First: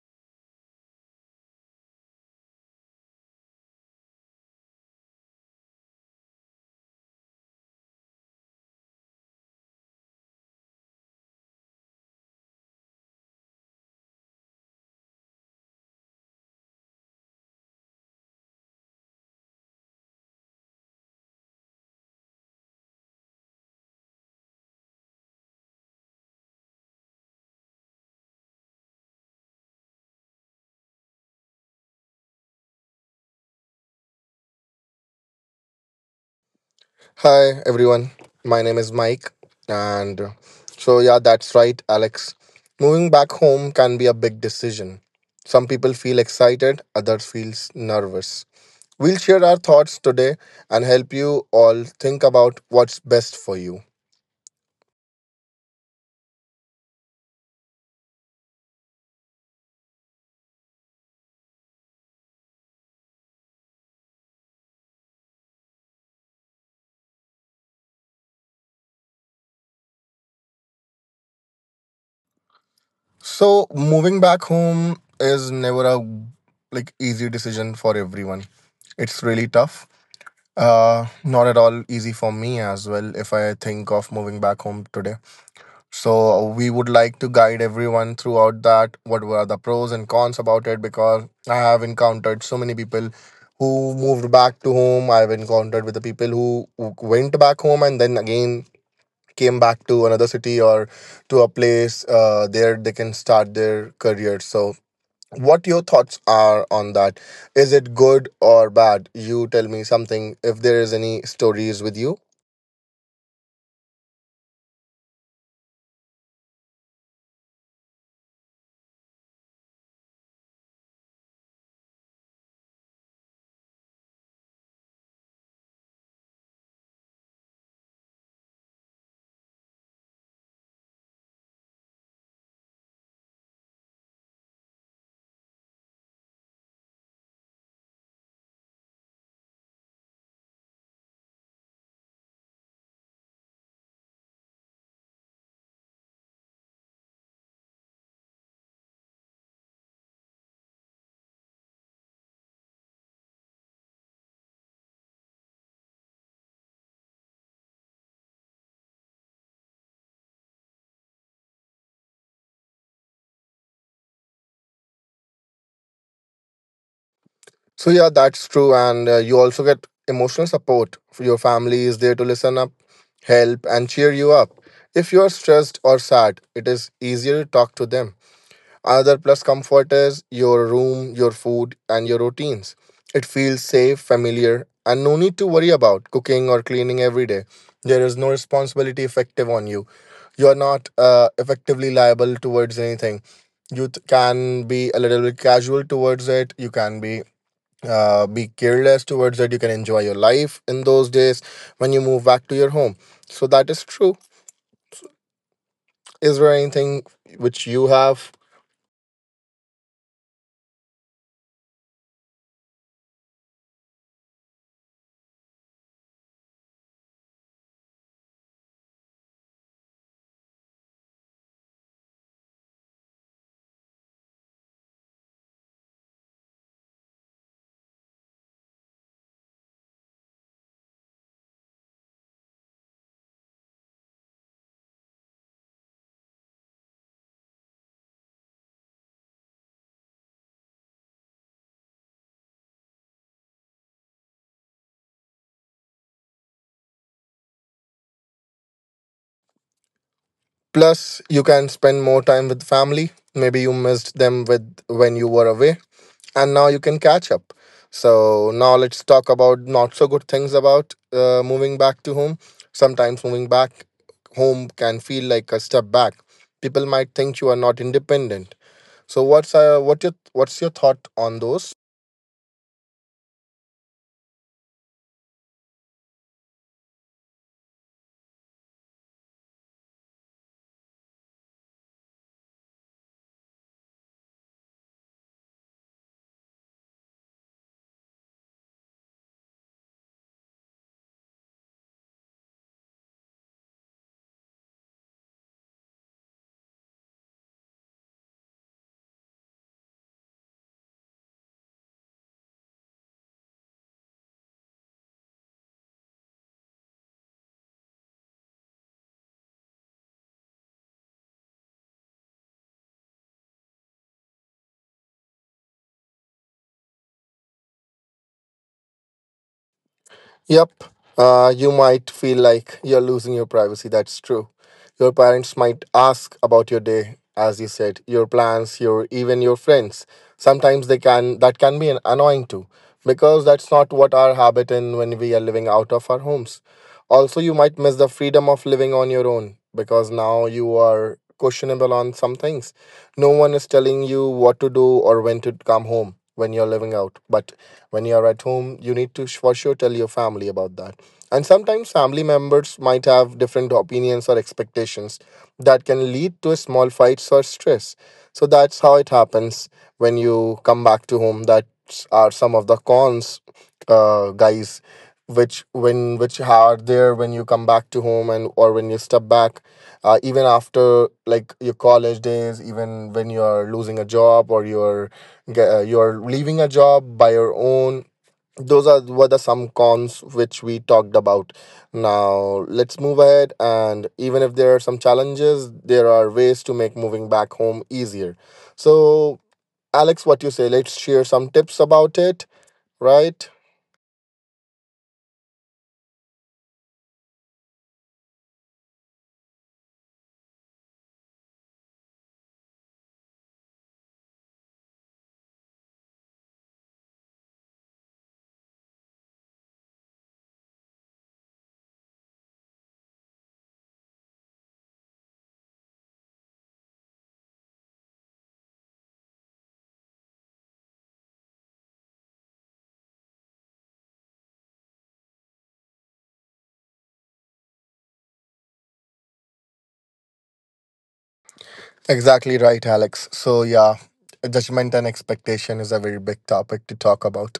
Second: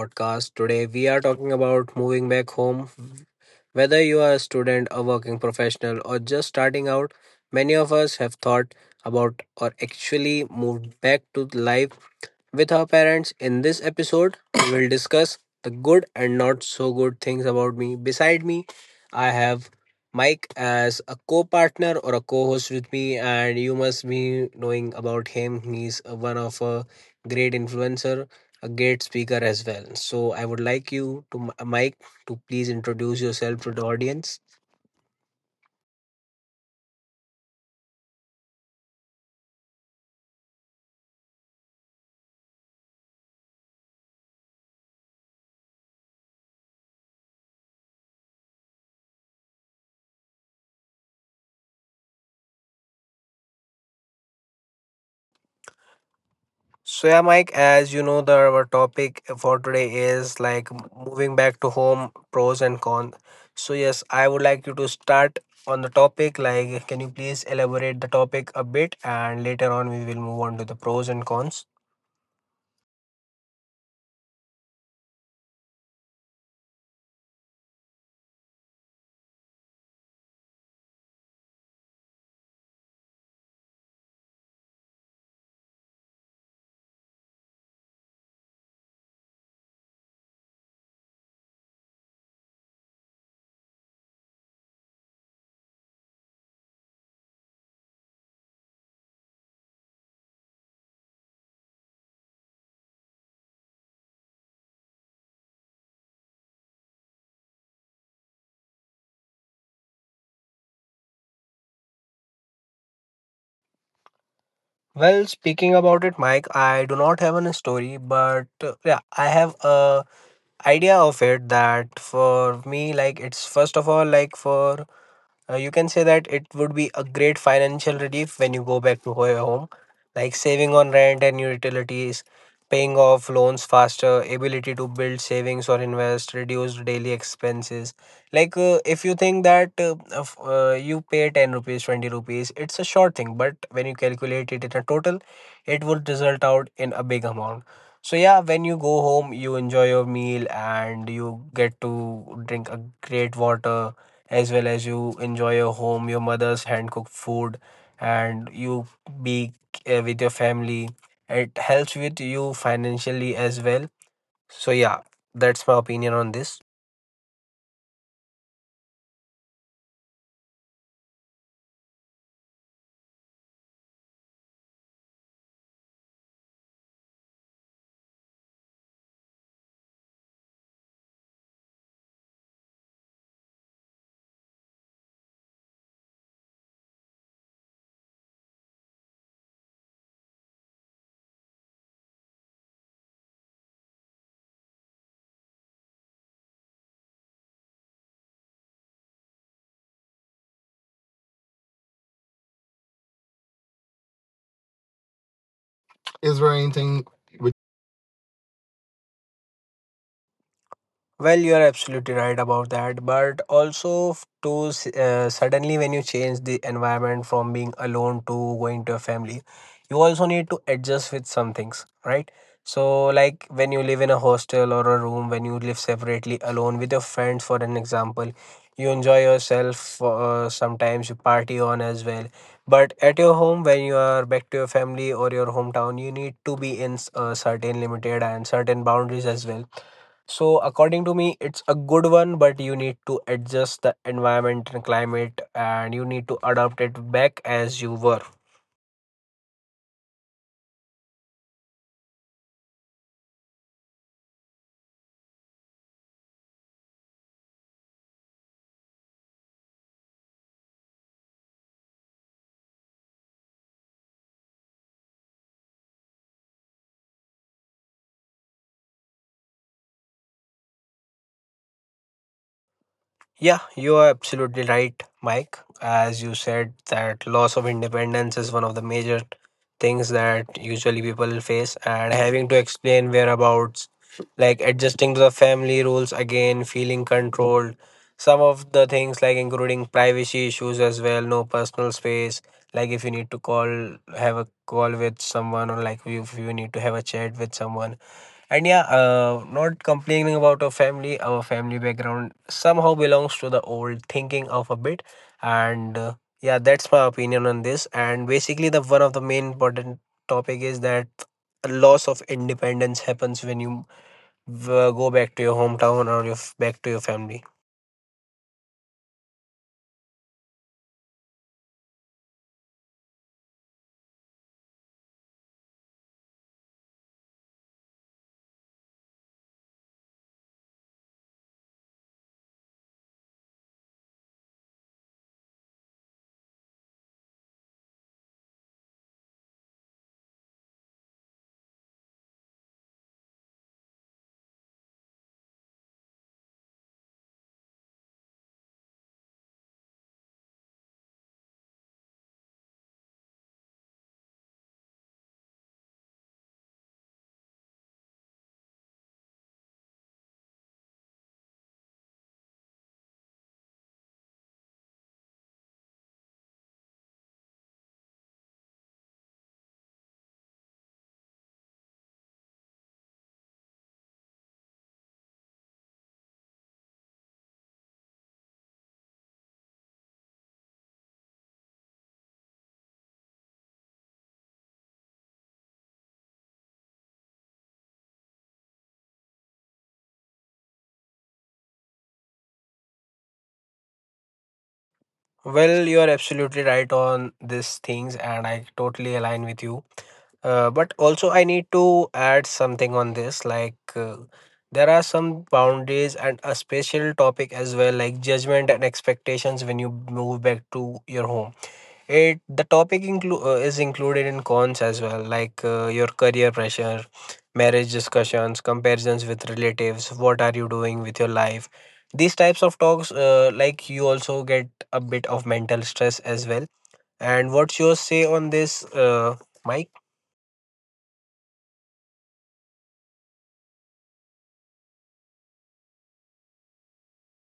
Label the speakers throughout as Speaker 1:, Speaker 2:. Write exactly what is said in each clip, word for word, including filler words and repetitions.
Speaker 1: podcast. Today, we are talking about moving back home. Whether you are a student, a working professional, or just starting out, many of us have thought about or actually moved back to life with our parents. In this episode, we'll discuss the good and not so good things about me. Beside me, I have Mike as a co partner or a co host with me, and you must be knowing about him. He's one of a great influencer, a great speaker as well. So, I would like you to, Mike, to please introduce yourself to the audience.
Speaker 2: Hi everyone, my name is Mike, and uh, so yeah, that's right, Alex. Moving back home can be a big decision. Some people feel excited, others feels nervous. We'll share our thoughts today and help you all think about what's best for you.
Speaker 1: So yeah, Mike, as you know, the our topic for today is like moving back to home, pros and cons. So yes, I would like you to start on the topic. Like, can you please elaborate the topic a bit, and later on we will move on to the pros and cons.
Speaker 2: So moving back home is never a like easy decision for everyone. It's really tough. Uh, not at all easy for me as well. If I think of moving back home today, so we would like to guide everyone throughout that. What were the pros and cons about it? Because I have encountered so many people who moved back to home. I've encountered with the people who who went back home and then again came back to another city or to a place uh, there they can start their career. So what your thoughts are on that? Is it good or bad? You tell me something if there is any stories with you.
Speaker 1: Well, speaking about it, Mike, I do not have a story, but uh, yeah, I have a idea of it that for me, like it's first of all like for Uh, you can say that it would be a great financial relief when you go back to ho- home, like saving on rent and utilities, paying off loans faster, ability to build savings or invest, reduce daily expenses. Like uh, if you think that uh, of, uh, you pay ten rupees, twenty rupees, it's a short thing, but when you calculate it in a total, it would result out in a big amount. So yeah, when you go home, you enjoy your meal and you get to drink a great water, as well as you enjoy your home, your mother's hand cooked food, and you be uh, with your family. It helps with you financially as well. So, yeah, that's my opinion on this.
Speaker 2: So yeah, that's true, and uh, you also get emotional support. Your family is there to listen up, help, and cheer you up. If you are stressed or sad, it is easier to talk to them. Another plus comfort is your room, your food, and your routines. It feels safe, familiar, and no need to worry about cooking or cleaning every day. There is no responsibility effective on you. You are not uh, effectively liable towards anything. You th- can be a little bit casual towards it. You can be uh, be careless towards it. You can enjoy your life in those days when you move back to your home. So that is true. Is
Speaker 1: Is
Speaker 2: there
Speaker 1: there
Speaker 2: anything
Speaker 1: anything?
Speaker 2: which you have?
Speaker 1: Well, you are absolutely right about that. But also, f- to s- uh, suddenly when you change the environment from being alone to going to a family, you also need to adjust with some things, right? So, like when you live in a hostel or a room, when you live separately alone with your friends, for an example, you enjoy yourself. Uh, sometimes you party on as well. But at your home, when you are back to your family or your hometown, you need to be in s- a certain limited and certain boundaries as well, so, according to me, it's a good one, but you need to adjust the environment and climate and you need to adapt it back as you were.
Speaker 2: Plus, you can spend more time with family. Maybe you missed them with when you were away, and now you can catch up. So now let's talk about not so good things about uh, moving back to home. Sometimes moving back home can feel like a step back. People might think you are not independent. So what's uh, what your what's your thought on those?
Speaker 1: Yeah, you are absolutely right, Mike. As you said, that loss of independence is one of the major things that usually people face, and having to explain whereabouts, like adjusting to the family rules again, feeling controlled. Some of the things, like including privacy issues as well, no personal space. Like if you need to call, have a call with someone, or like if you need to have a chat with someone, and yeah, uh, not complaining about our family, our family background somehow belongs to the old thinking of a bit. And uh, yeah, that's my opinion on this. And basically, the one of the main important topic is that a loss of independence happens when you uh, go back to your hometown or your back to your family.
Speaker 2: Yep. Uh, you might feel like you're losing your privacy. That's true. Your parents might ask about your day, as you said, your plans, your even your friends. Sometimes they can that can be an annoying too, because that's not what our habit in when we are living out of our homes. Also, you might miss the freedom of living on your own because now you are questionable on some things. No one is telling you what to do or when to come home when you're living out. But when you are at home you need to sh- for sure tell your family about that, and sometimes family members might have different opinions or expectations that can lead to small fights or stress. So that's how it happens when you come back to home. That are some of the cons, uh, guys, which when which are there when you come back to home and or when you step back, uh, even after like your college days, even when you're losing a job or you're Ge- uh, you're leaving a job by your own. Those are were the some cons which we talked about. Now let's move ahead, and even if there are some challenges, there are ways to make moving back home easier. So, Alex, what you say? Let's share some tips about it, right?
Speaker 1: Well, you are absolutely right on these things, and I totally align with you. Uh, but also, I need to add something on this. Like, uh, there are some boundaries and a special topic as well, like judgment and expectations when you move back to your home. It the topic inclu- uh, is included in cons as well, like uh, your career pressure, marriage discussions, comparisons with relatives. What are you doing with your life? These types of talks, uh, like you also get a bit of mental stress as well. And what's your say on this, uh, Mike?
Speaker 2: Exactly right, Alex. So, yeah, judgment and expectation is a very big topic to talk about.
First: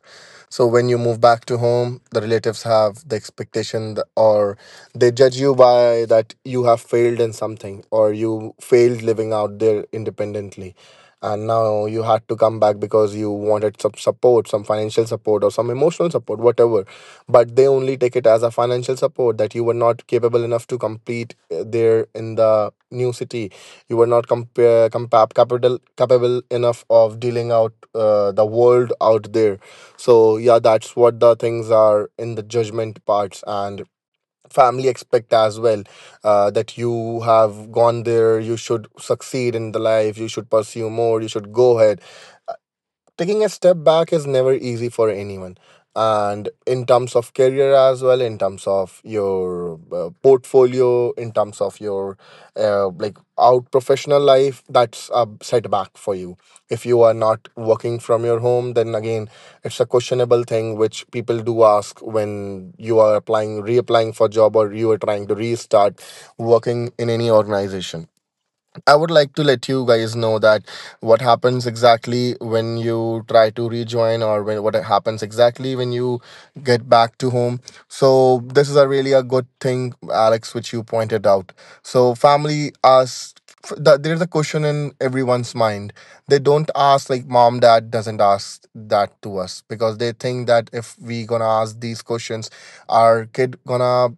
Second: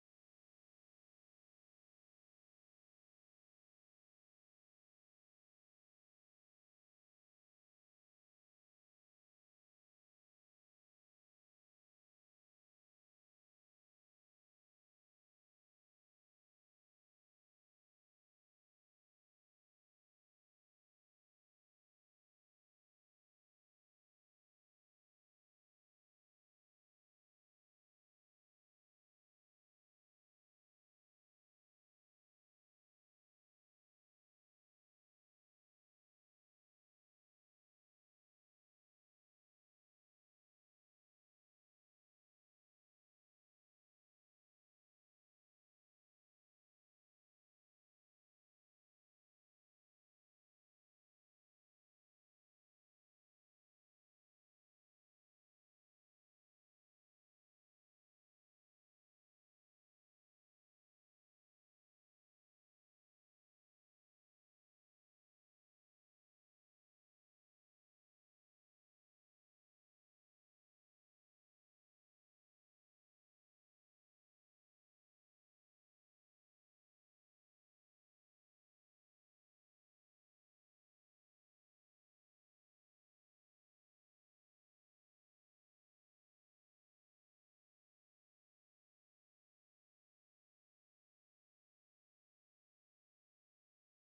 Speaker 2: So, when you move back to home, the relatives have the expectation th- or they judge you by that you have failed in something or you failed living out there independently. And now you had to come back because you wanted some support, some financial support, or some emotional support, whatever. But they only take it as a financial support that you were not capable enough to complete uh, there in the new city. You were not compare compa- capital capable enough of dealing out uh, the world out there. So yeah, that's what the things are in the judgment parts, and family expect as well uh, that you have gone there, you should succeed in the life, you should pursue more, you should go ahead. Taking a step back is never easy for anyone, and in terms of career as well, in terms of your uh, portfolio, in terms of your uh, like out professional life, that's a setback for you. If you are not working from your home, then again it's a questionable thing which people do ask when you are applying reapplying for job or you are trying to restart working in any organization. I would like to let you guys know that what happens exactly when you try to rejoin, or when what happens exactly when you get back to home. So this is a really a good thing, Alex, which you pointed out. So family asked f- there's a question in everyone's mind. They don't ask, like, mom, dad doesn't ask that to us because they think that if we gonna ask these questions, our kid gonna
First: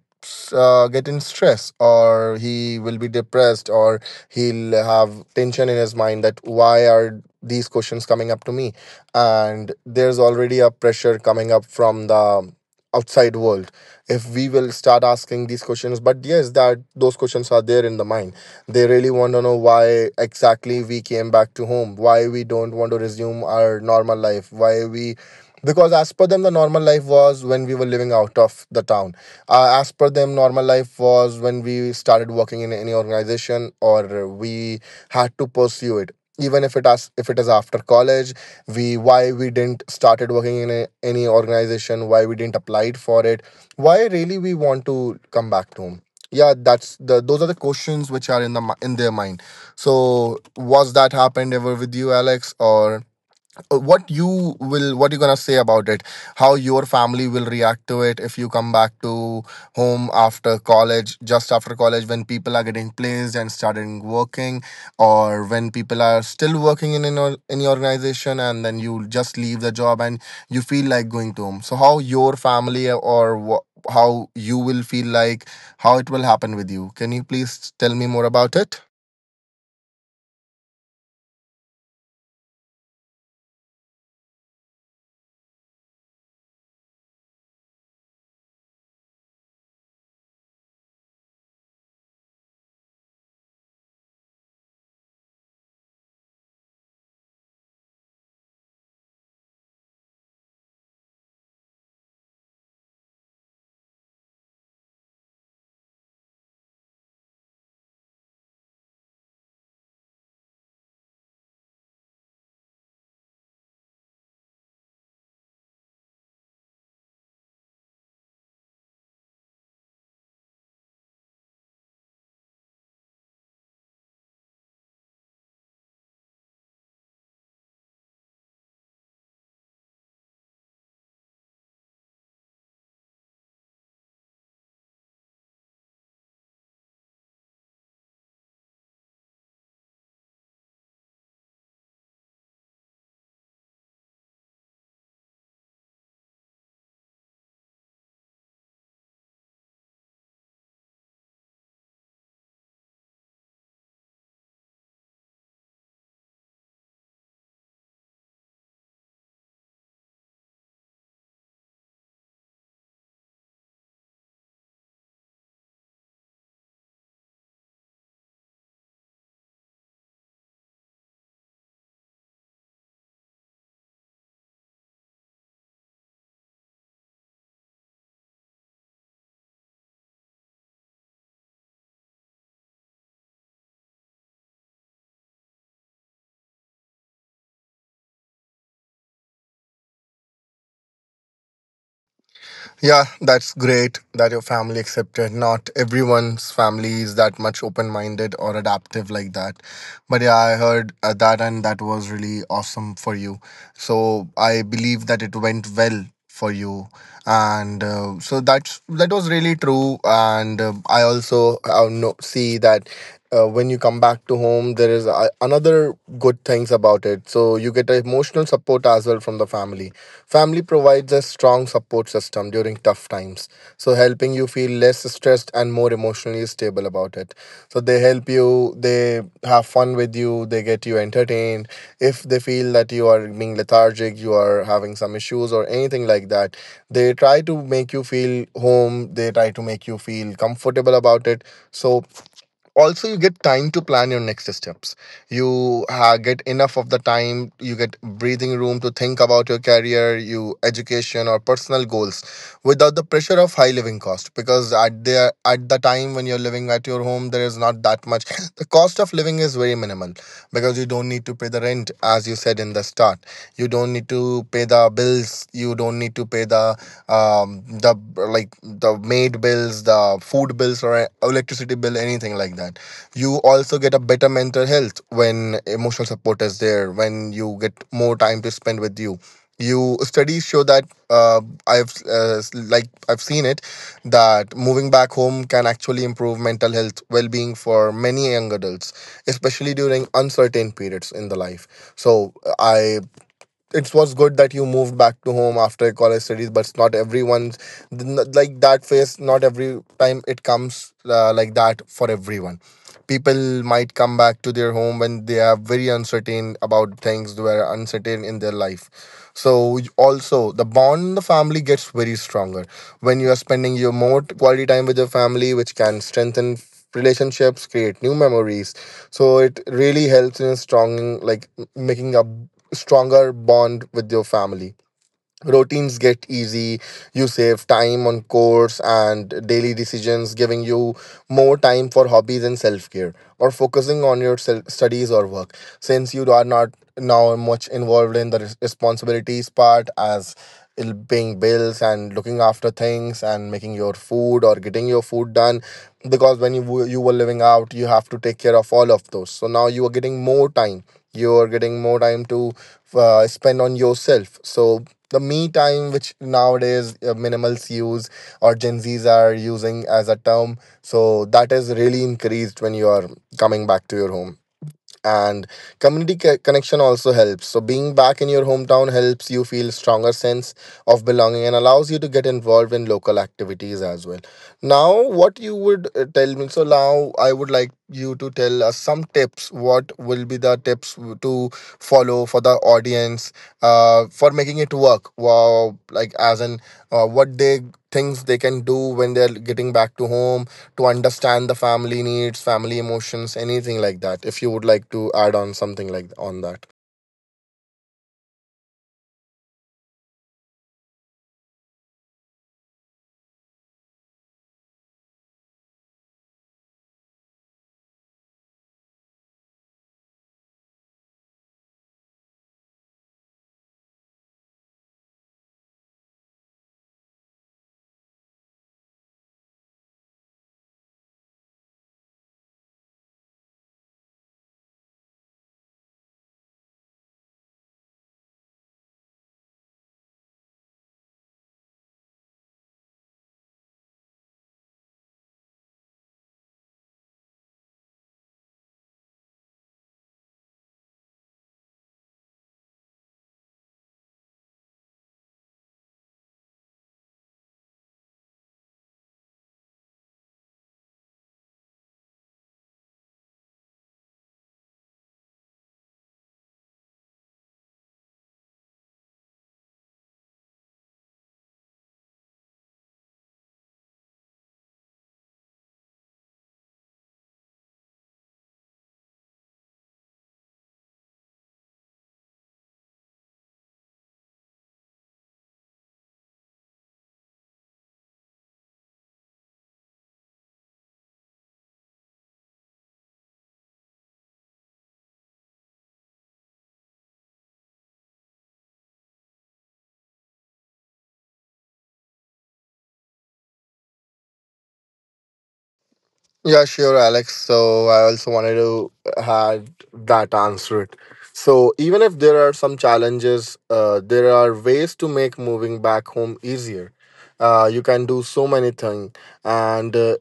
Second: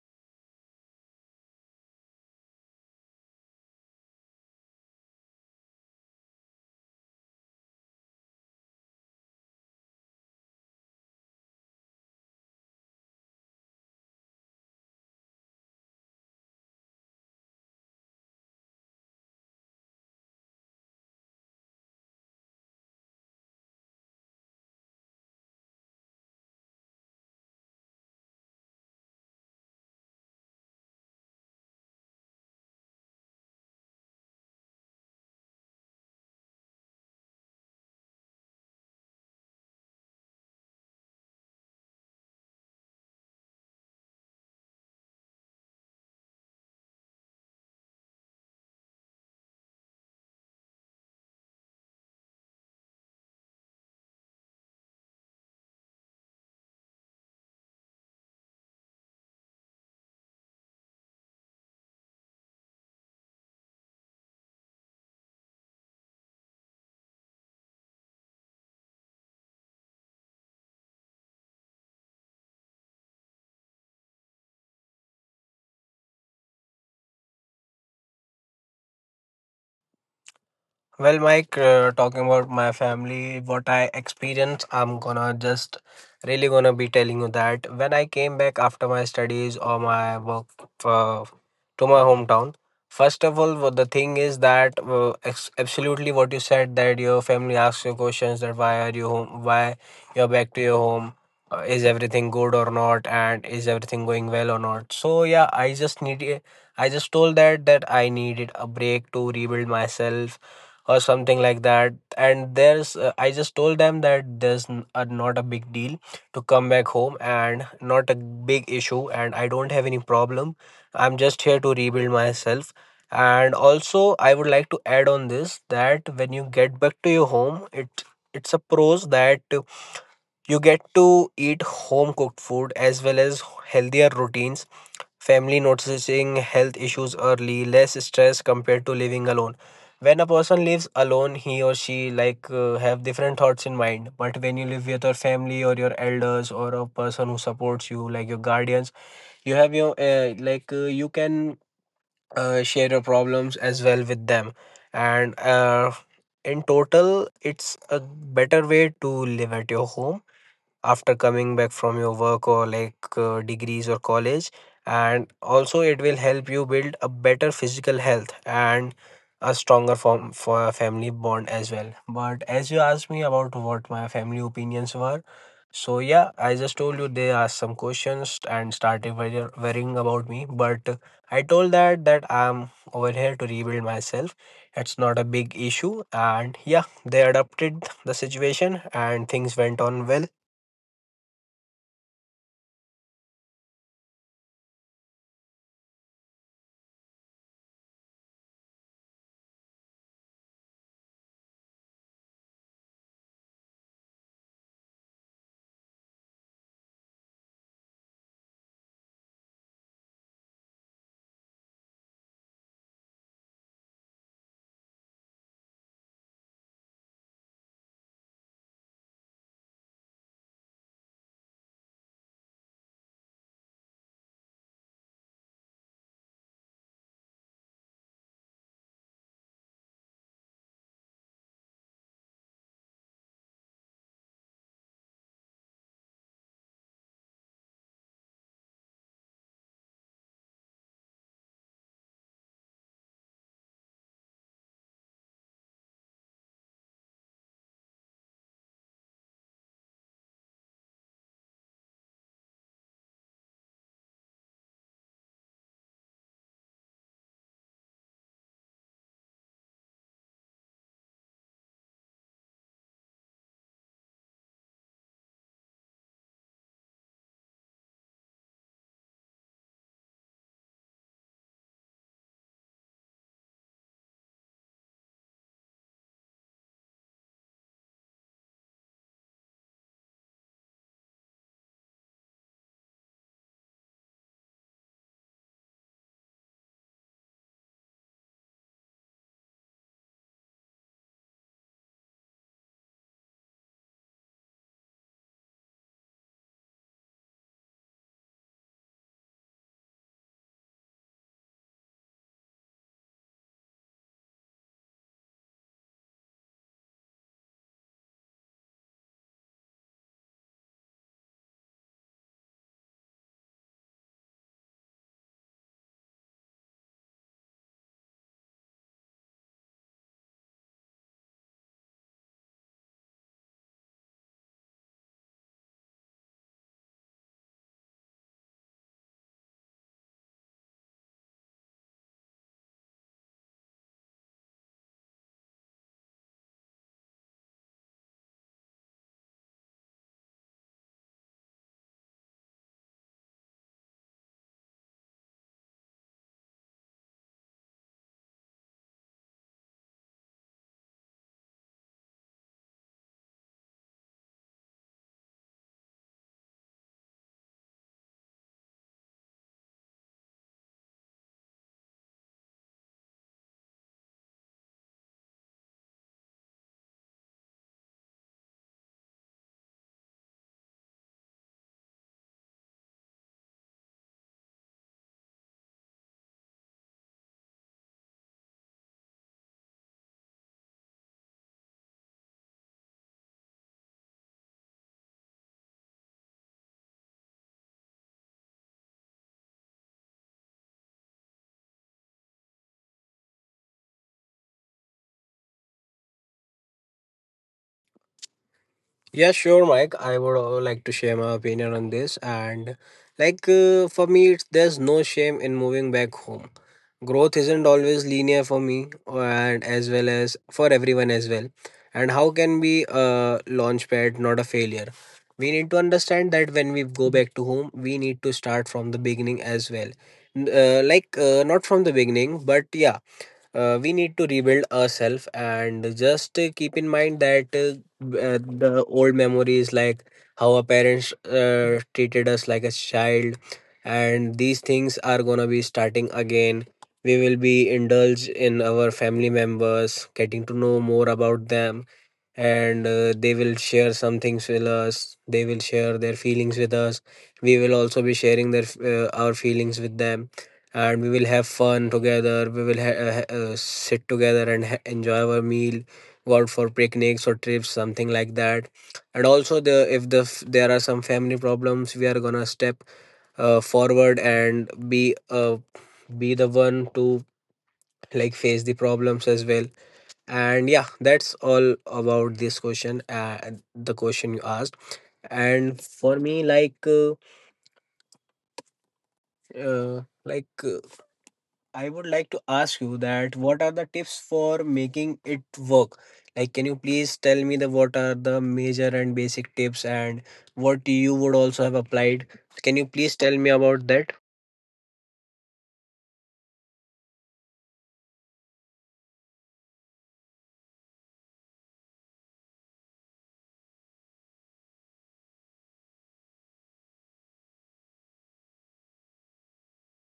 Speaker 2: uh, get in stress, or he will be depressed, or he'll have tension in his mind that why are these questions coming up to me? And there's already a pressure coming up from the outside world if we will start asking these questions. But yes, that those questions are there in the mind. They really want to know why exactly we came back to home, why we don't want to resume our normal life, why we, because as per them the normal life was when we were living out of the town. Uh, as per them normal life was when we started working in any organization or we had to pursue it, even if it as if it is after college. We why we didn't started working in a, any organization, why we didn't applied for it, why really we want to come back to home? Yeah, that's the those are the questions which are in the mi- in their mind. So was that happened ever with you, Alex, or uh, what you will what you gonna say about it? How your family will react to it if you come back to home after college, just after college when people are getting placed and starting working, or when people are still working in in, your- in your organization and then you just leave the job and you feel like going to home? So how your family, or wha, how you will feel like, how it will happen with you? Can you please tell me more about it?
Speaker 1: Well, Mike, uh, talking about my family, what I experienced, I'm gonna just really gonna be telling you that when I came back after my studies or my work uh, to my hometown, first of all, what the thing is that uh, ex- absolutely what you said, that your family asks you questions that why are you home, why you're back to your home, uh, is everything good or not, and is everything going well or not. So yeah, I just need. I just told that that I needed a break to rebuild myself or something like that, and there's uh, I just told them that there's n- uh, not a big deal to come back home and not a big issue and I don't have any problem, I'm just here to rebuild myself. And also I would like to add on this that when you get back to your home it it's a pros that you get to eat home cooked food as well as healthier routines, family noticing health issues early, less stress compared to living alone. When a person lives alone, he or she like uh, have different thoughts in mind. But when you live with your family or your elders or a person who supports you, like your guardians, you have your uh, like uh, you can uh, share your problems as well with them. And uh, in total, it's a better way to live at your home after coming back from your work or like uh, degrees or college, and also it will help you build a better physical health and a stronger form for a family bond as well. But as you asked me about what my family opinions were, so yeah, I just told you they asked some questions and started worry- worrying about me, but uh, I told that that I'm over here to rebuild myself, it's not a big issue, and yeah, they adapted the situation and things went on well.
Speaker 2: Yeah, that's great that your family accepted. Not everyone's family is that much open minded or adaptive like that. But yeah, I heard uh, that, and that was really awesome for you. So I believe that it went well for you, and uh, so that's that was really true. And uh, I also uh, no, see that uh, when you come back to home there is uh, another good things about it. So you get emotional support as well from the family. Family provides a strong support system during tough times, so helping you feel less stressed and more emotionally stable about it. So they help you, they have fun with you, they get you entertained. If they feel that you are being lethargic, you are having some issues or anything like that, they try to make you feel home, they try to make you feel comfortable about it. So also you get time to plan your next steps. You uh, get enough of the time, you get breathing room to think about your career, you education, or personal goals without the pressure of high living cost, because at the at the time when you're living at your home there is not that much the cost of living is very minimal, because you don't need to pay the rent as you said in the start, you don't need to pay the bills, you don't need to pay the um, the the like the maid bills, the food bills, or electricity bill, anything like that. You also get a better mental health when emotional support is there, when you get more time to spend with you. You studies show that uh, i've uh, like i've seen it, that moving back home can actually improve mental health well-being for many young adults, especially during uncertain periods in the life. So i it was good that you moved back to home after college studies, but it's not everyone's, like that phase not every time it comes uh, like that for everyone. People might come back to their home when they are very uncertain about things, they were uncertain in their life. So y- also the bond in the family gets very stronger when you are spending your more t- quality time with your family, which can strengthen f- relationships, create new memories. So it really helps in strong, like, m- making a b- stronger bond with your family. Routines get easy, you save time on course and daily decisions, giving you more time for hobbies and self-care, or focusing on your sel- studies or work, since you are not now much involved in the res- responsibilities part, as il- paying bills and looking after things and making your food or getting your food done. Because when you w- you were living out you have to take care of all of those, so now you are getting more time, you are getting more time to uh, spend on yourself. So the me time, which nowadays uh, minimals use or gen z's are using as a term, so that is really increased when you are coming back to your home. And community co- connection also helps, so being back in your hometown helps you feel stronger sense of belonging and allows you to get involved in local activities as well. Now what you would uh, tell me, so now I would like you to tell us some tips. What will be the tips w- to follow for the audience uh, for making it work, wow, like, as in, uh, what they, things they can do when they're getting back to home, to understand the family needs, family emotions, anything like that. If you would like to add on something like on that.
Speaker 1: Yeah, sure, Mike. I would uh, like to share my opinion on this. And like uh, for me, it's, there's no shame in moving back home. Growth isn't always linear for me, uh, and as well as for everyone as well. And how can we uh, launchpad not a failure? We need to understand that when we go back to home, we need to start from the beginning as well. N- Uh, like uh, not from the beginning, but yeah, uh, we need to rebuild ourselves and just uh, keep in mind that uh, b- uh, the old memories, like how our parents uh, treated us like a child, and these things are gonna be starting again. We will be indulged in our family members, getting to know more about them, and uh, they will share some things with us, they will share their feelings with us, we will also be sharing their f- uh, our feelings with them, and we will have fun together, we will ha- uh, ha- uh, sit together and ha- enjoy our meal, go out for picnics or trips, something like that. And also the if the f- there are some family problems, we are gonna step uh, forward and be uh, be the one to like face the problems as well. And yeah, that's all about this question, uh, and the question you asked. And for me, like, uh, uh, like uh, I would like to ask you that what are the tips for making it work? Like, can you please tell me the what are the major and basic tips and what you would also have applied? Can you please tell me about that?
Speaker 2: Yeah, sure, Alex. So I also wanted to add that answer it. So even if there are some challenges, uh, there are ways to make moving back home easier. Uh, you can do so many things. And uh,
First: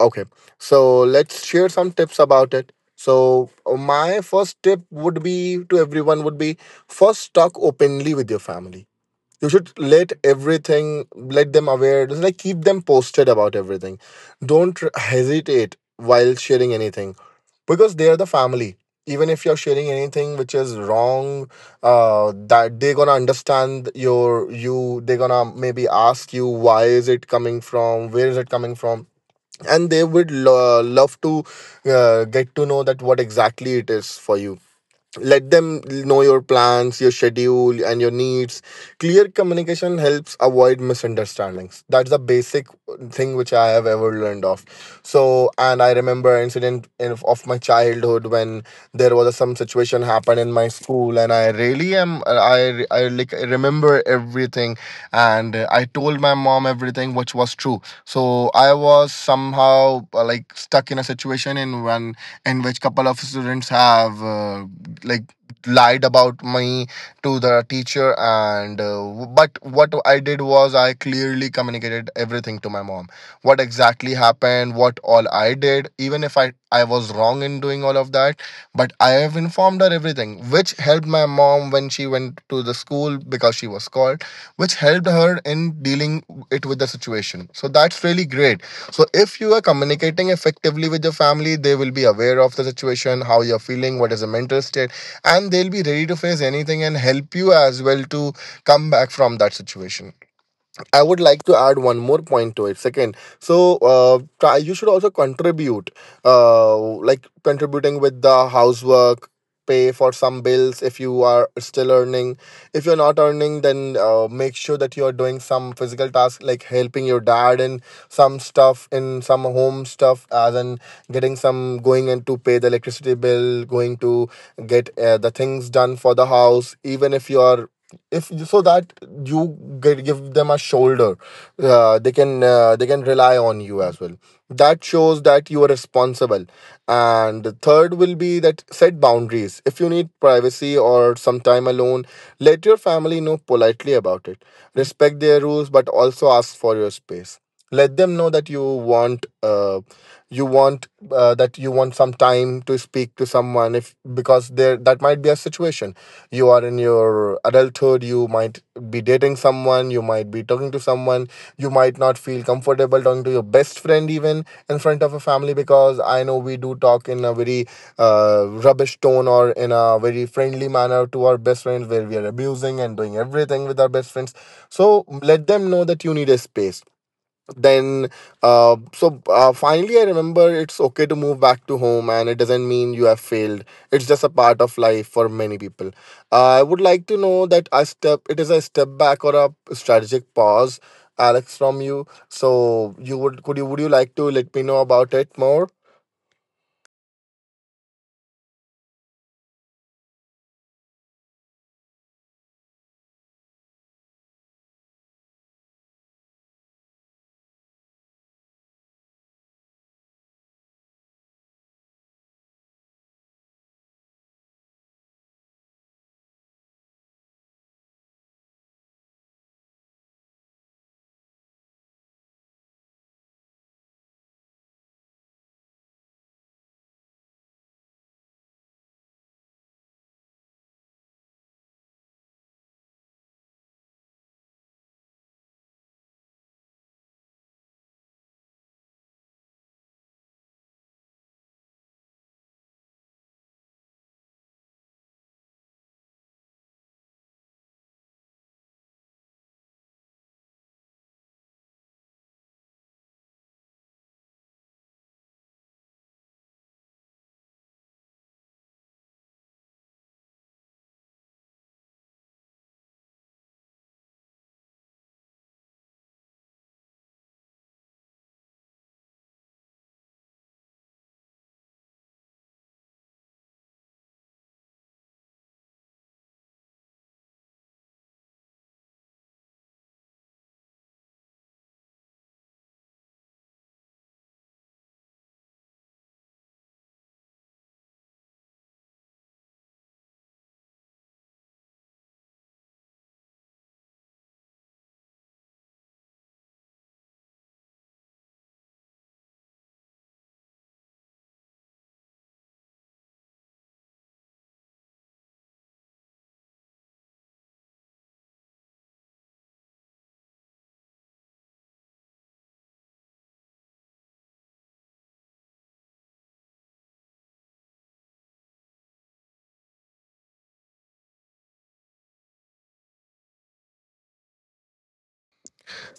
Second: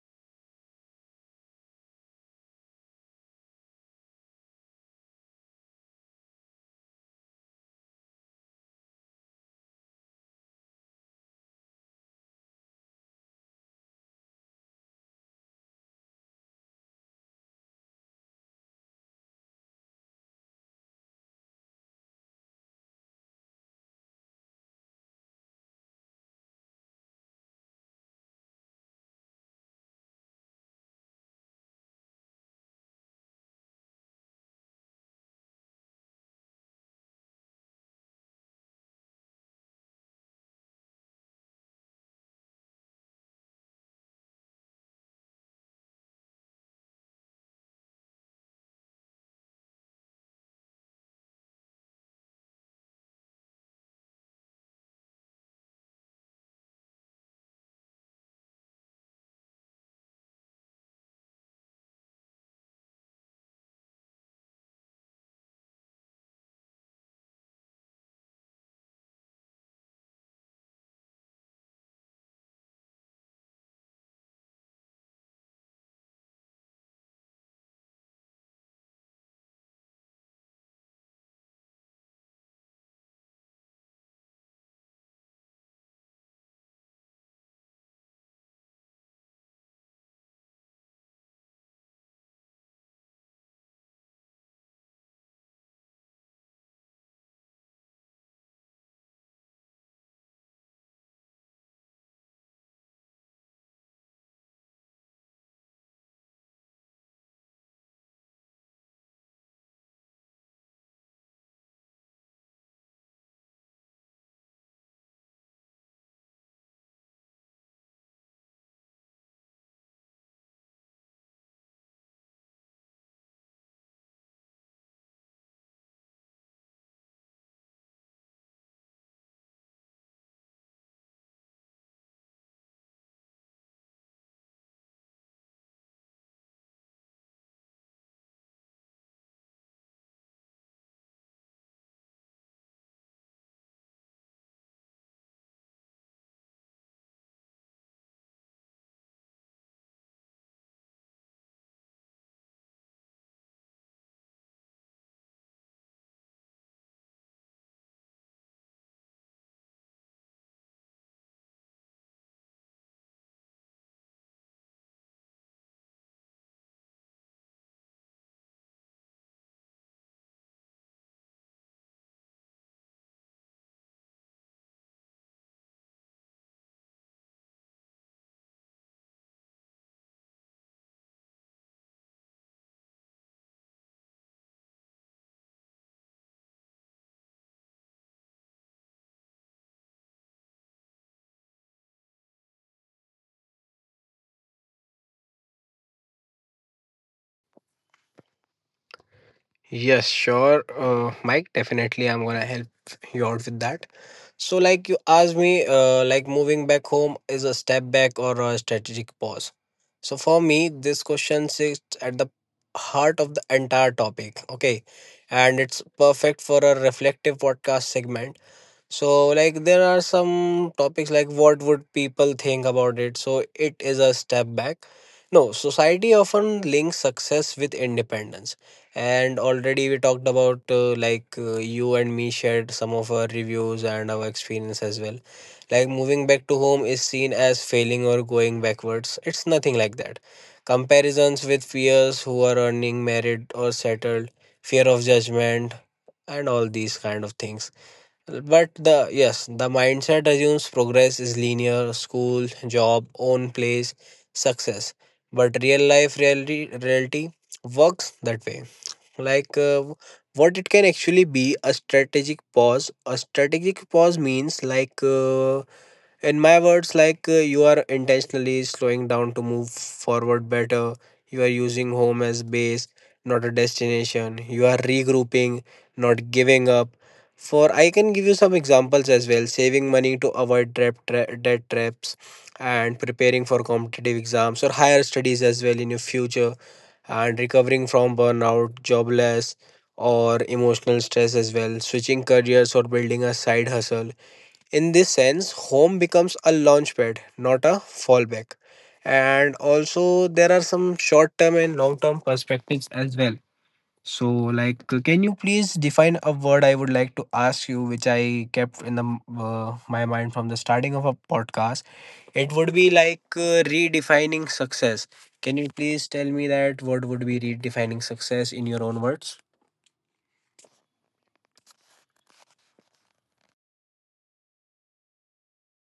Speaker 2: okay, so let's share some tips about it. So my first tip would be to everyone would be, first, talk openly with your family. You should let everything, let them aware, just like keep them posted about everything. Don't r- hesitate while sharing anything, because they are the family. Even if you're sharing anything which is wrong, uh that they're gonna understand your you they're gonna maybe ask you why is it coming from, where is it coming from. And they would lo- love to uh, get to know that what exactly it is for you. Let them know your plans, your schedule, and your needs. Clear communication helps avoid misunderstandings. That's the basic thing which I have ever learned of. So, and I remember an incident in, of my childhood, when there was some situation happened in my school, and I really am I I like remember everything, and I told my mom everything which was true. So I was somehow uh, like stuck in a situation, in one in which couple of students have uh, like lied about me to the teacher, and uh, w- but what I did was I clearly communicated everything to my mom, what exactly happened, what all I did, even if i i was wrong in doing all of that. But I have informed her everything, which helped my mom when she went to the school, because she was called, which helped her in dealing it with the situation. So that's really great. So if you are communicating effectively with your family, they will be aware of the situation, how you're feeling, what is the mental state, and they'll be ready to face anything and help you as well to come back from that situation. I would like to add one more point to it. Second, so uh, try, you should also contribute, uh, like contributing with the housework, pay for some bills if you are still earning. If you're not earning, then uh, make sure that you're doing some physical tasks like helping your dad in some stuff, in some home stuff, as in getting some, going and to pay the electricity bill, going to get uh, the things done for the house, even if you are, if so that you get, give them a shoulder, uh, they can uh, they can rely on you as well. That shows that you are responsible. And the third will be that, set boundaries. If you need privacy or some time alone, let your family know politely about it. Respect their rules but also ask for your space. Let them know that you want uh, you want uh, that you want some time to speak to someone, if because there that might be a situation, you are in your adulthood, you might be dating someone, you might be talking to someone, you might not feel comfortable talking to your best friend even in front of a family, because I know we do talk in a very uh, rubbish tone or in a very friendly manner to our best friends, where we are abusing and doing everything with our best friends. So let them know that you need a space. Then uh, so uh, finally I remember, it's okay to move back to home and it doesn't mean you have failed. It's just a part of life for many people. Uh, i would like to know that I step it is a step back or a strategic pause, Alex, from you. So you would could you would you like to let me know about it more?
Speaker 1: Yes, sure, uh, Mike. Definitely, I'm gonna help you out with that. So, like you asked me, uh, like moving back home is a step back or a strategic pause. So, for me, this question sits at the heart of the entire topic. Okay, and it's perfect for a reflective podcast segment. So, like, there are some topics like what would people think about it? So, it is a step back. No, society often links success with independence. And already we talked about, uh, like, uh, you and me shared some of our reviews and our experience as well. Like, moving back to home is seen as failing or going backwards. It's nothing like that. Comparisons with peers who are earning, married, or settled, fear of judgment, and all these kind of things, but the yes, the mindset assumes progress is linear, school, job, own place, success. But real life reality reality works that way. Like uh, what it can actually be a strategic pause. A strategic pause means like uh, in my words like uh, you are intentionally slowing down to move forward better, you are using home as base, not a destination, you are regrouping, not giving up. For I can give you some examples as well: saving money to avoid trap tra- debt traps and preparing for competitive exams or higher studies as well in your future, and recovering from burnout, jobless or emotional stress as well, switching careers or building a side hustle. In this sense, home becomes a launchpad, not a fallback. And also, there are some short term and long term perspectives as well. So, like, can you please define a word I would like to ask you, which I kept in the uh, my mind from the starting of a podcast? It would be like uh, redefining success. Can you please tell me that what would be redefining success in your own words?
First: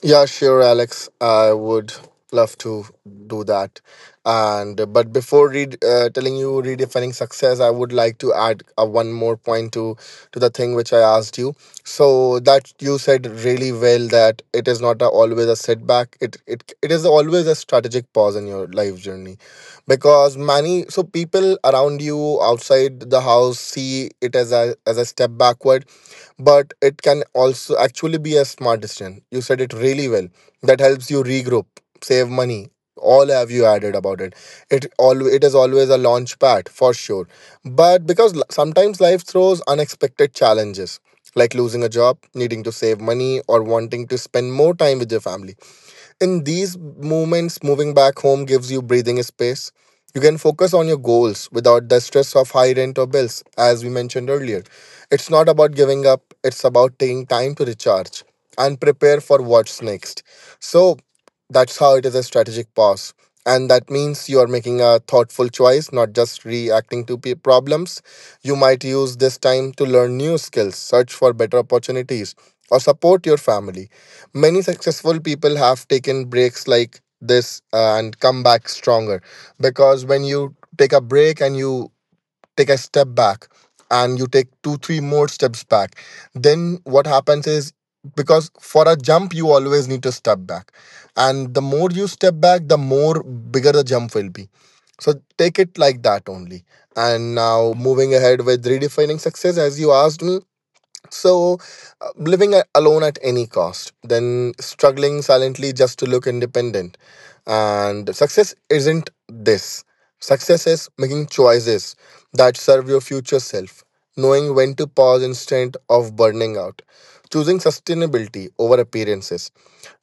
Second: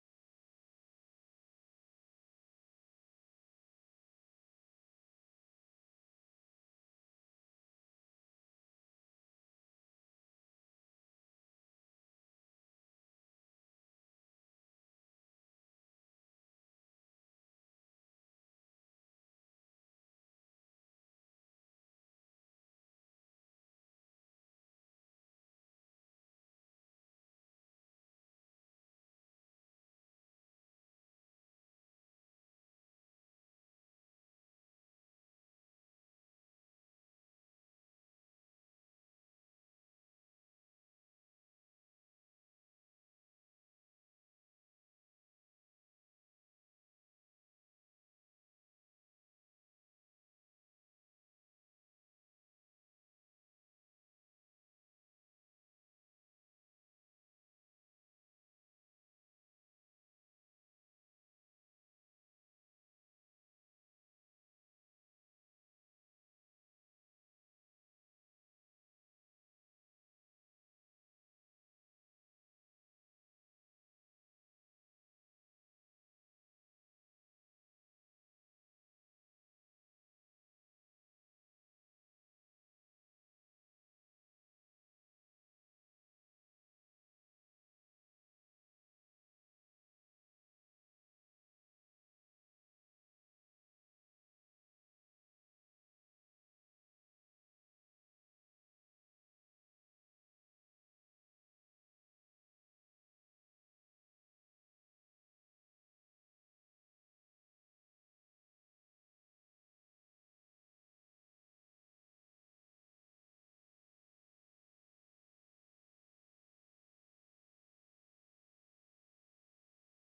Speaker 2: Yeah, sure, Alex. I would love to do that. And uh, but before read, uh, telling you redefining success, I would like to add uh, one more point to to the thing which I asked you. So that, you said really well that it is not a, always a setback. It it it is always a strategic pause in your life journey, because many, so, people around you outside the house see it as a as a step backward. But it can also actually be a smart decision. You said it really well. That helps you regroup, save money. All have you added about it. It all it is always a launch pad for sure. But because, l- sometimes life throws unexpected challenges, like losing a job, needing to save money, or wanting to spend more time with your family. In these moments, moving back home gives you breathing space. You can focus on your goals without the stress of high rent or bills, as we mentioned earlier. It's not about giving up, it's about taking time to recharge and prepare for what's next. So that's how it is a strategic pause. And that means you are making a thoughtful choice, not just reacting to pe- problems. You might use this time to learn new skills, search for better opportunities, or support your family. Many successful people have taken breaks like this uh, and come back stronger, because when you take a break and you take a step back, and you take two, three more steps back, then what happens is, because for a jump, you always need to step back. And the more you step back, the more bigger the jump will be. So take it like that only. And now moving ahead with redefining success, as you asked me, so, uh, living a- alone at any cost, then struggling silently just to look independent. And success isn't this. Success is making choices that serve your future self, knowing when to pause instead of burning out, choosing sustainability over appearances.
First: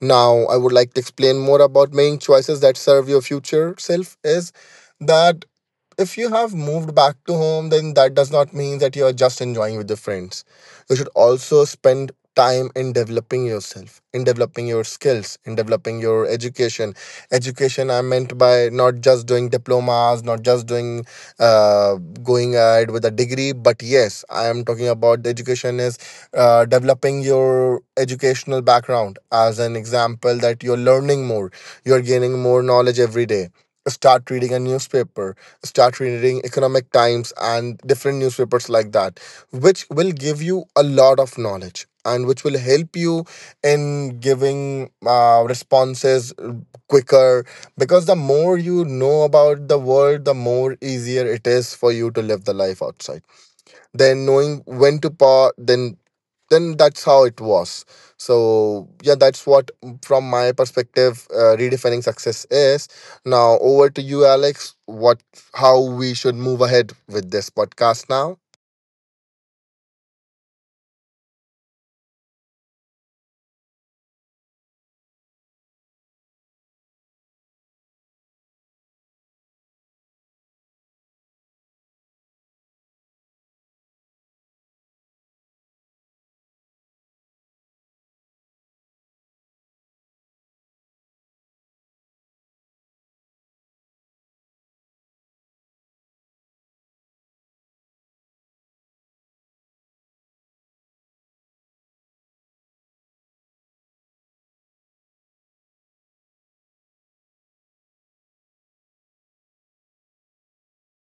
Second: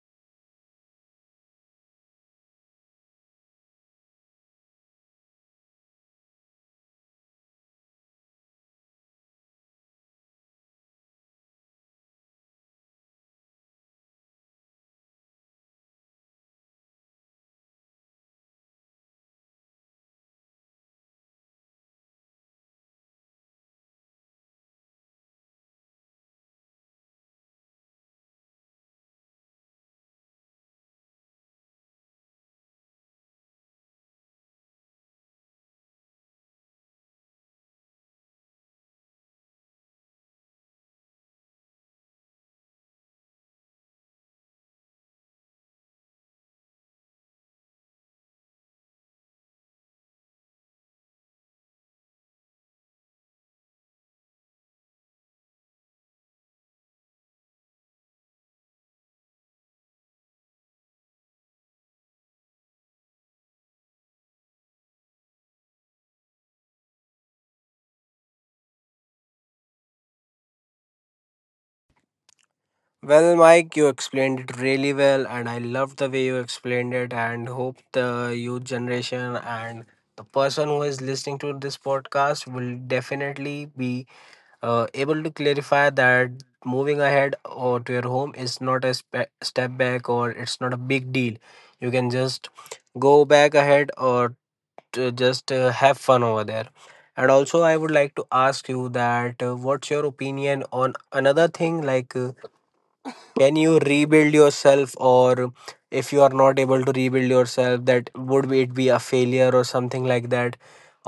Speaker 2: Now, I would like to explain more about making choices that serve your future self is that, if you have moved back to home, then that does not mean that you are just enjoying with your friends. You should also spend time in developing yourself, in developing your skills, in developing your education. Education, I meant by not just doing diplomas, not just doing, uh, going ahead with a degree, but yes I am talking about the education is uh, developing your educational background, as an example that you're learning more, you're gaining more knowledge every day. Start reading a newspaper, start reading Economic Times and different newspapers like that, which will give you a lot of knowledge and which will help you in giving uh, responses quicker, because the more you know about the world, the more easier it is for you to live the life outside. Then knowing when to pause, then then that's how it was. So yeah, that's what, from my perspective, uh, redefining success is. Now over to you, Alex. What How we should move ahead with this podcast now?
Speaker 1: Well, Mike, you explained it really well, and I love the way you explained it, and hope the youth generation and the person who is listening to this podcast will definitely be uh, able to clarify that moving ahead or to your home is not a spe- step back or it's not a big deal. You can just go back ahead or to just uh, have fun over there. And also, I would like to ask you that uh, what's your opinion on another thing like. Uh, can you rebuild yourself, or if you are not able to rebuild yourself, that would be- it be a failure or something like that,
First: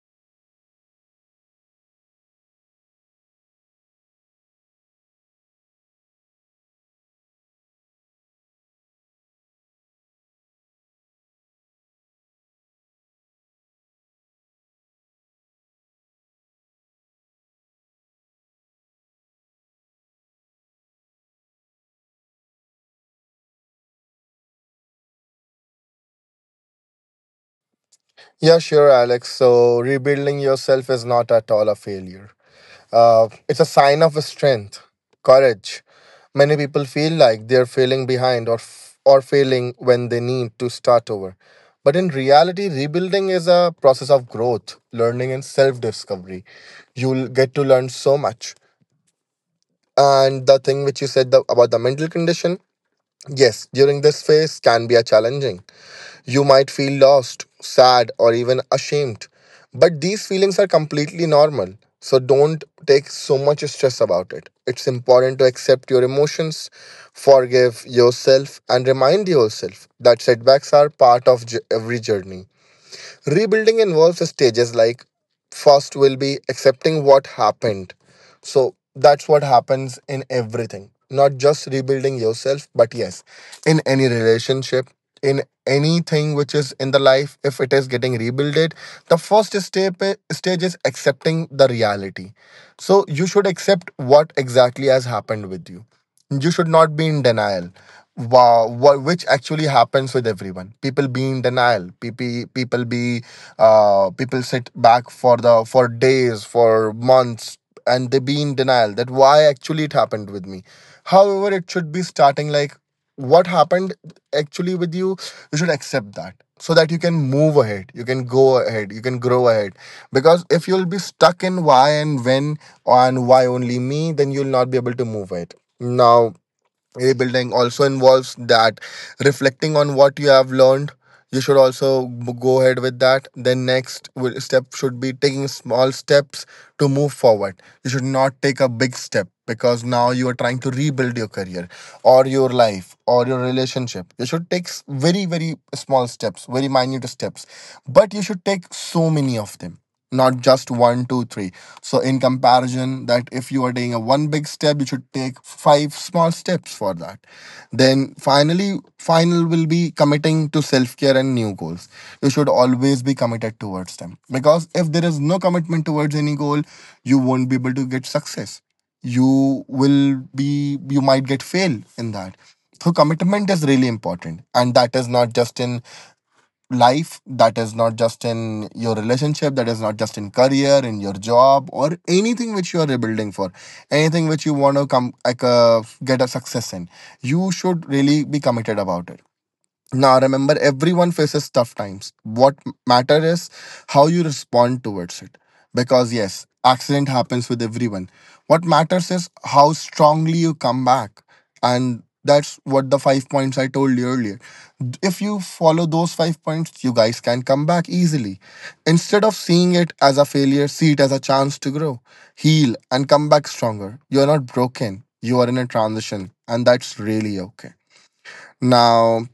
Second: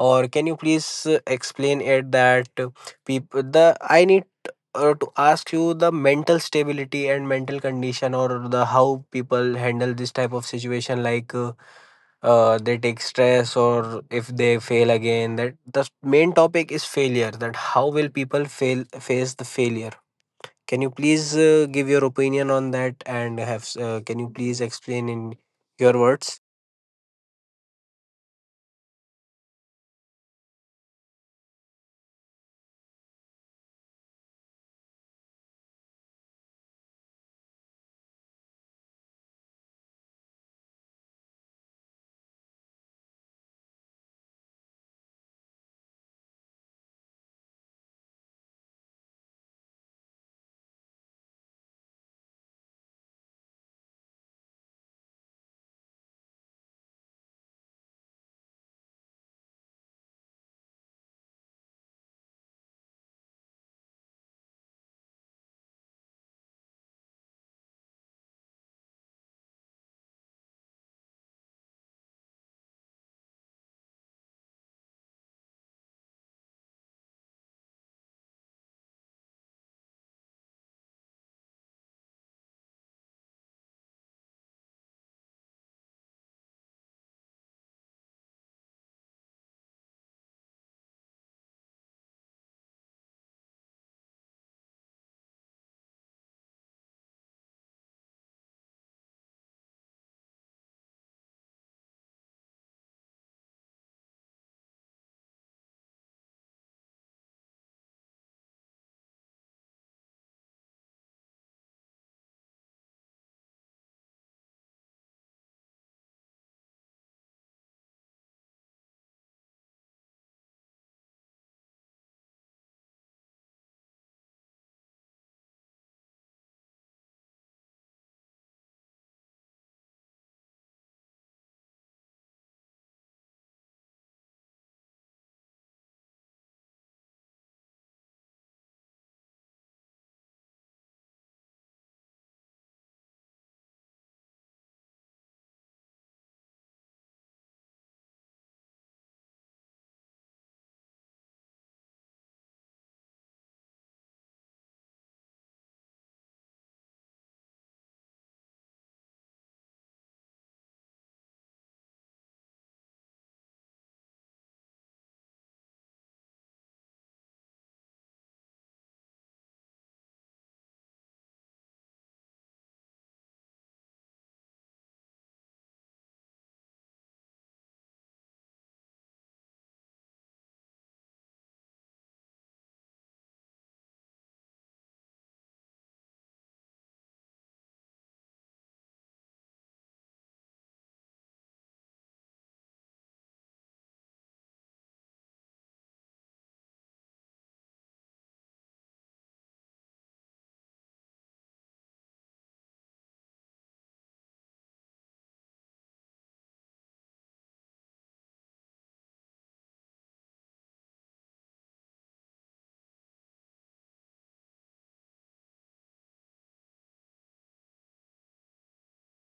Speaker 1: or can you please uh, explain it that people the I need uh, to ask you the mental stability and mental condition, or the how people handle this type of situation, like uh, uh, they take stress or if they fail again, that the main topic is failure, that how will people fail face the failure. Can you please uh, give your opinion on that, and have uh, can you please explain in your words?
Speaker 2: Yeah, sure, Alex. So rebuilding yourself is not at all a failure. Uh, it's a sign of strength, courage. Many people feel like they're failing behind, or f- or failing when they need to start over. But in reality, rebuilding is a process of growth, learning, and self-discovery. You'll get to learn so much. And the thing which you said, the, about the mental condition, yes, during this phase can be a challenging. You might feel lost, sad, or even ashamed. But these feelings are completely normal. So don't take so much stress about it. It's important to accept your emotions, forgive yourself, and remind yourself that setbacks are part of j- every journey. Rebuilding involves stages like first will be accepting what happened. So that's what happens in everything. Not just rebuilding yourself, but yes, in any relationship, in anything which is in the life, if it is getting rebuilded, the first step stage is accepting the reality. So you should accept what exactly has happened with you. You should not be in denial wow, wha- which actually happens with everyone. People be in denial. People people be uh, people sit back for the for days, for months, and they be in denial that why actually it happened with me. However, it should be starting like what happened actually with you. You should accept that so that you can move ahead. You can go ahead. You can grow ahead. Because if you'll be stuck in why and when and why only me, then you'll not be able to move ahead. Now rebuilding also involves that reflecting on what you have learned. You should also b- go ahead with that. Then next will- step should be taking small steps to move forward. You should not take a big step, because now you are trying to rebuild your career or your life or your relationship. You should take s- very very small steps, very minute steps, but you should take so many of them, not just one two three. So, in comparison, that if you are taking a one big step, you should take five small steps for that. Then, finally, final will be committing to self care and new goals. You should always be committed towards them, because if there is no commitment towards any goal, you won't be able to get success. You will be, you might get fail in that. So commitment is really important, and that is not just in life, that is not just in your relationship, that is not just in career, in your job, or anything which you are rebuilding for, anything which you want to come like uh, get a success in. You should really be committed about it. Now, remember, everyone faces tough times. What m- matter is how you respond towards it. Because yes, accident happens with everyone. What matters is how strongly you come back. And that's what the five points I told you earlier. D- If you follow those five points, you guys can come back easily. Instead of seeing it as a failure, see it as a chance to grow, heal, and come back stronger. You're not broken. You are in a transition, and that's really okay. Now,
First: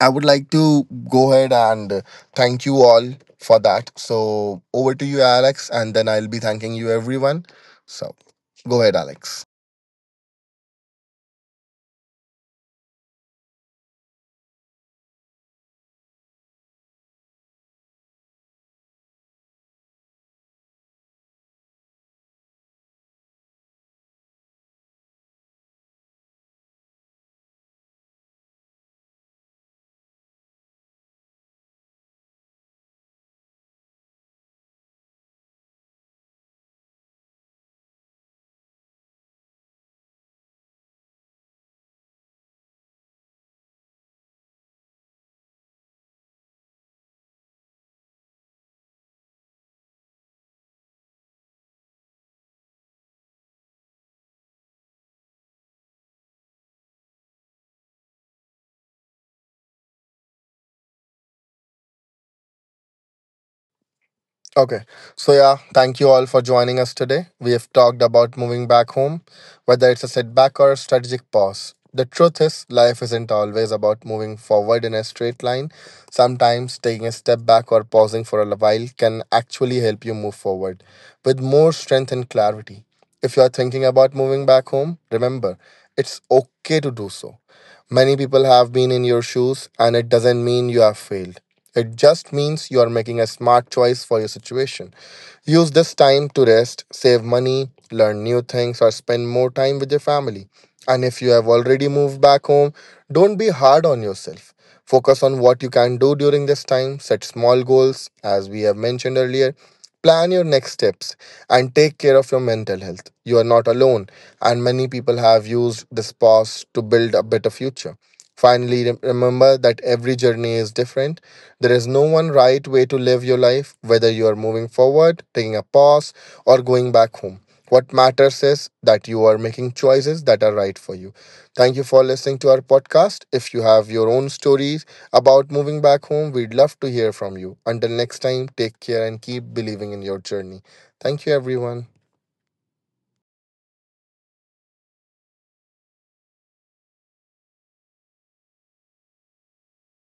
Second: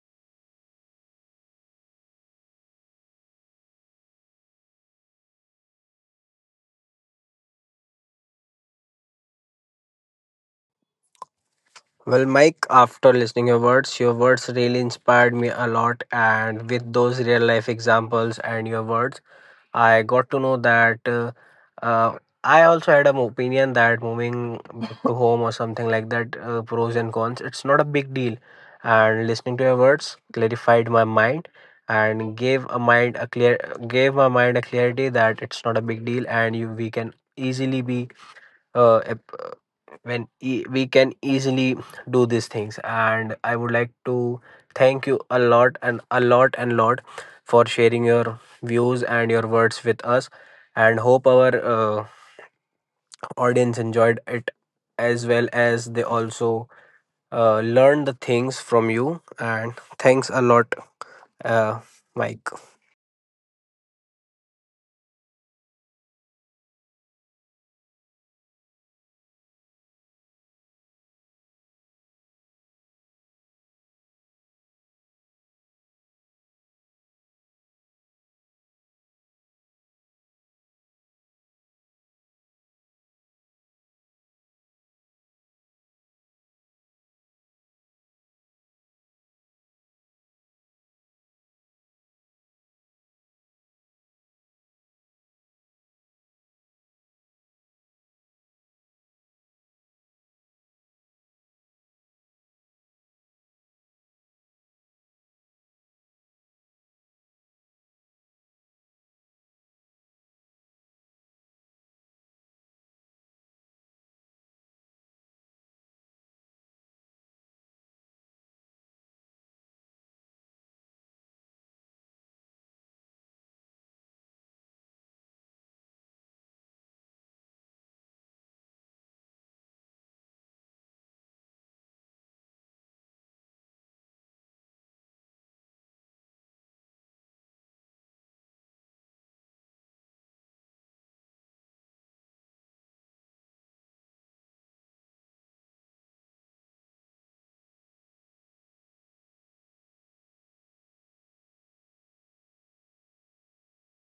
Speaker 2: I would like to go ahead and thank you all for that. So over to you, Alex, and then I'll be thanking you, everyone. So go ahead, Alex.
Speaker 1: Well, Mike, after listening your words, your words really inspired me a lot, and with those real life examples and your words I got to know that uh, uh, I also had an opinion that moving back to home or something like that, uh, pros and cons, it's not a big deal. And listening to your words clarified my mind and gave a mind a clear gave my mind a clarity that it's not a big deal, and you we can easily be uh, ap- when e- we can easily do these things, and I would like to thank you a lot and a lot and lot for sharing your views and your words with us, and hope our uh, audience enjoyed it as well as they also uh, learned the things from you, and thanks a lot, uh, Mike.
Speaker 2: Okay. So, yeah, thank you all for joining us today. We have talked about moving back home, whether it's a setback or a strategic pause. The truth is, life isn't always about moving forward in a straight line. Sometimes taking a step back or pausing for a while can actually help you move forward with more strength and clarity. If you are thinking about moving back home, remember, it's okay to do so. Many people have been in your shoes, and it doesn't mean you have failed. It just means you are making a smart choice for your situation. Use this time to rest, save money, learn new things, or spend more time with your family. And if you have already moved back home, don't be hard on yourself. Focus on what you can do during this time, set small goals, as we have mentioned earlier. Plan your next steps and take care of your mental health. You are not alone, and many people have used this pause to build a better future. Finally, rem- remember that every journey is different. There is no one right way to live your life, whether you are moving forward, taking a pause, or going back home. What matters is that you are making choices that are right for you. Thank you for listening to our podcast. If you have your own stories about moving back home, we'd love to hear from you. Until next time, take care and keep believing in your journey. Thank you, everyone.